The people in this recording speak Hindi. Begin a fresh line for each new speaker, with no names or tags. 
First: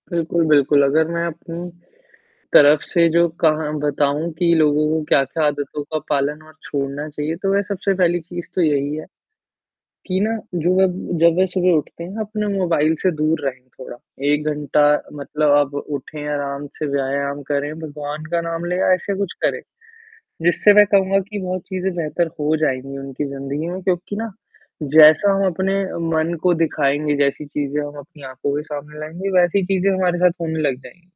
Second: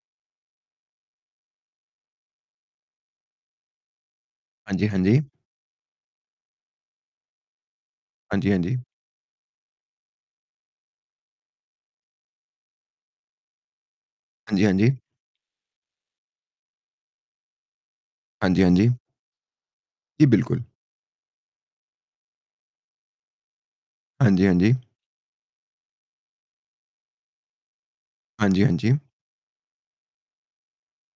बिल्कुल, बिल्कुल, अगर मैं अपनी तरफ से जो कहा बताऊ कि
हाँ जी,
लोगों
हाँ
को
जी।
क्या-क्या आदतों का पालन और छोड़ना चाहिए, तो वह सबसे पहली
हाँ
चीज़
जी, हाँ
तो
जी।
यही है, कि ना जो जब वह सुबह उठते हैं अपने मोबाइल से दूर रहे थोड़ा, 1
हाँ जी, हाँ
घंटा
जी।
मतलब आप उठे आराम से, व्यायाम करें, भगवान का
हाँ जी,
नाम
हाँ
ले
जी।
या ऐसा कुछ करें,
जी, बिल्कुल।
जिससे मैं कहूँगा कि बहुत चीज़ें बेहतर हो जाएँगी उनकी ज़िंदगी में। क्योंकि
हाँ
ना,
जी, हाँ जी।
जैसा हम अपने मन को दिखाएँगे, जैसी चीज़ें हम अपनी
हाँ
आँखों के
जी, हाँ
सामने
जी।
लाएँगे वैसी चीज़ें हमारे साथ होने लग जाएँगी।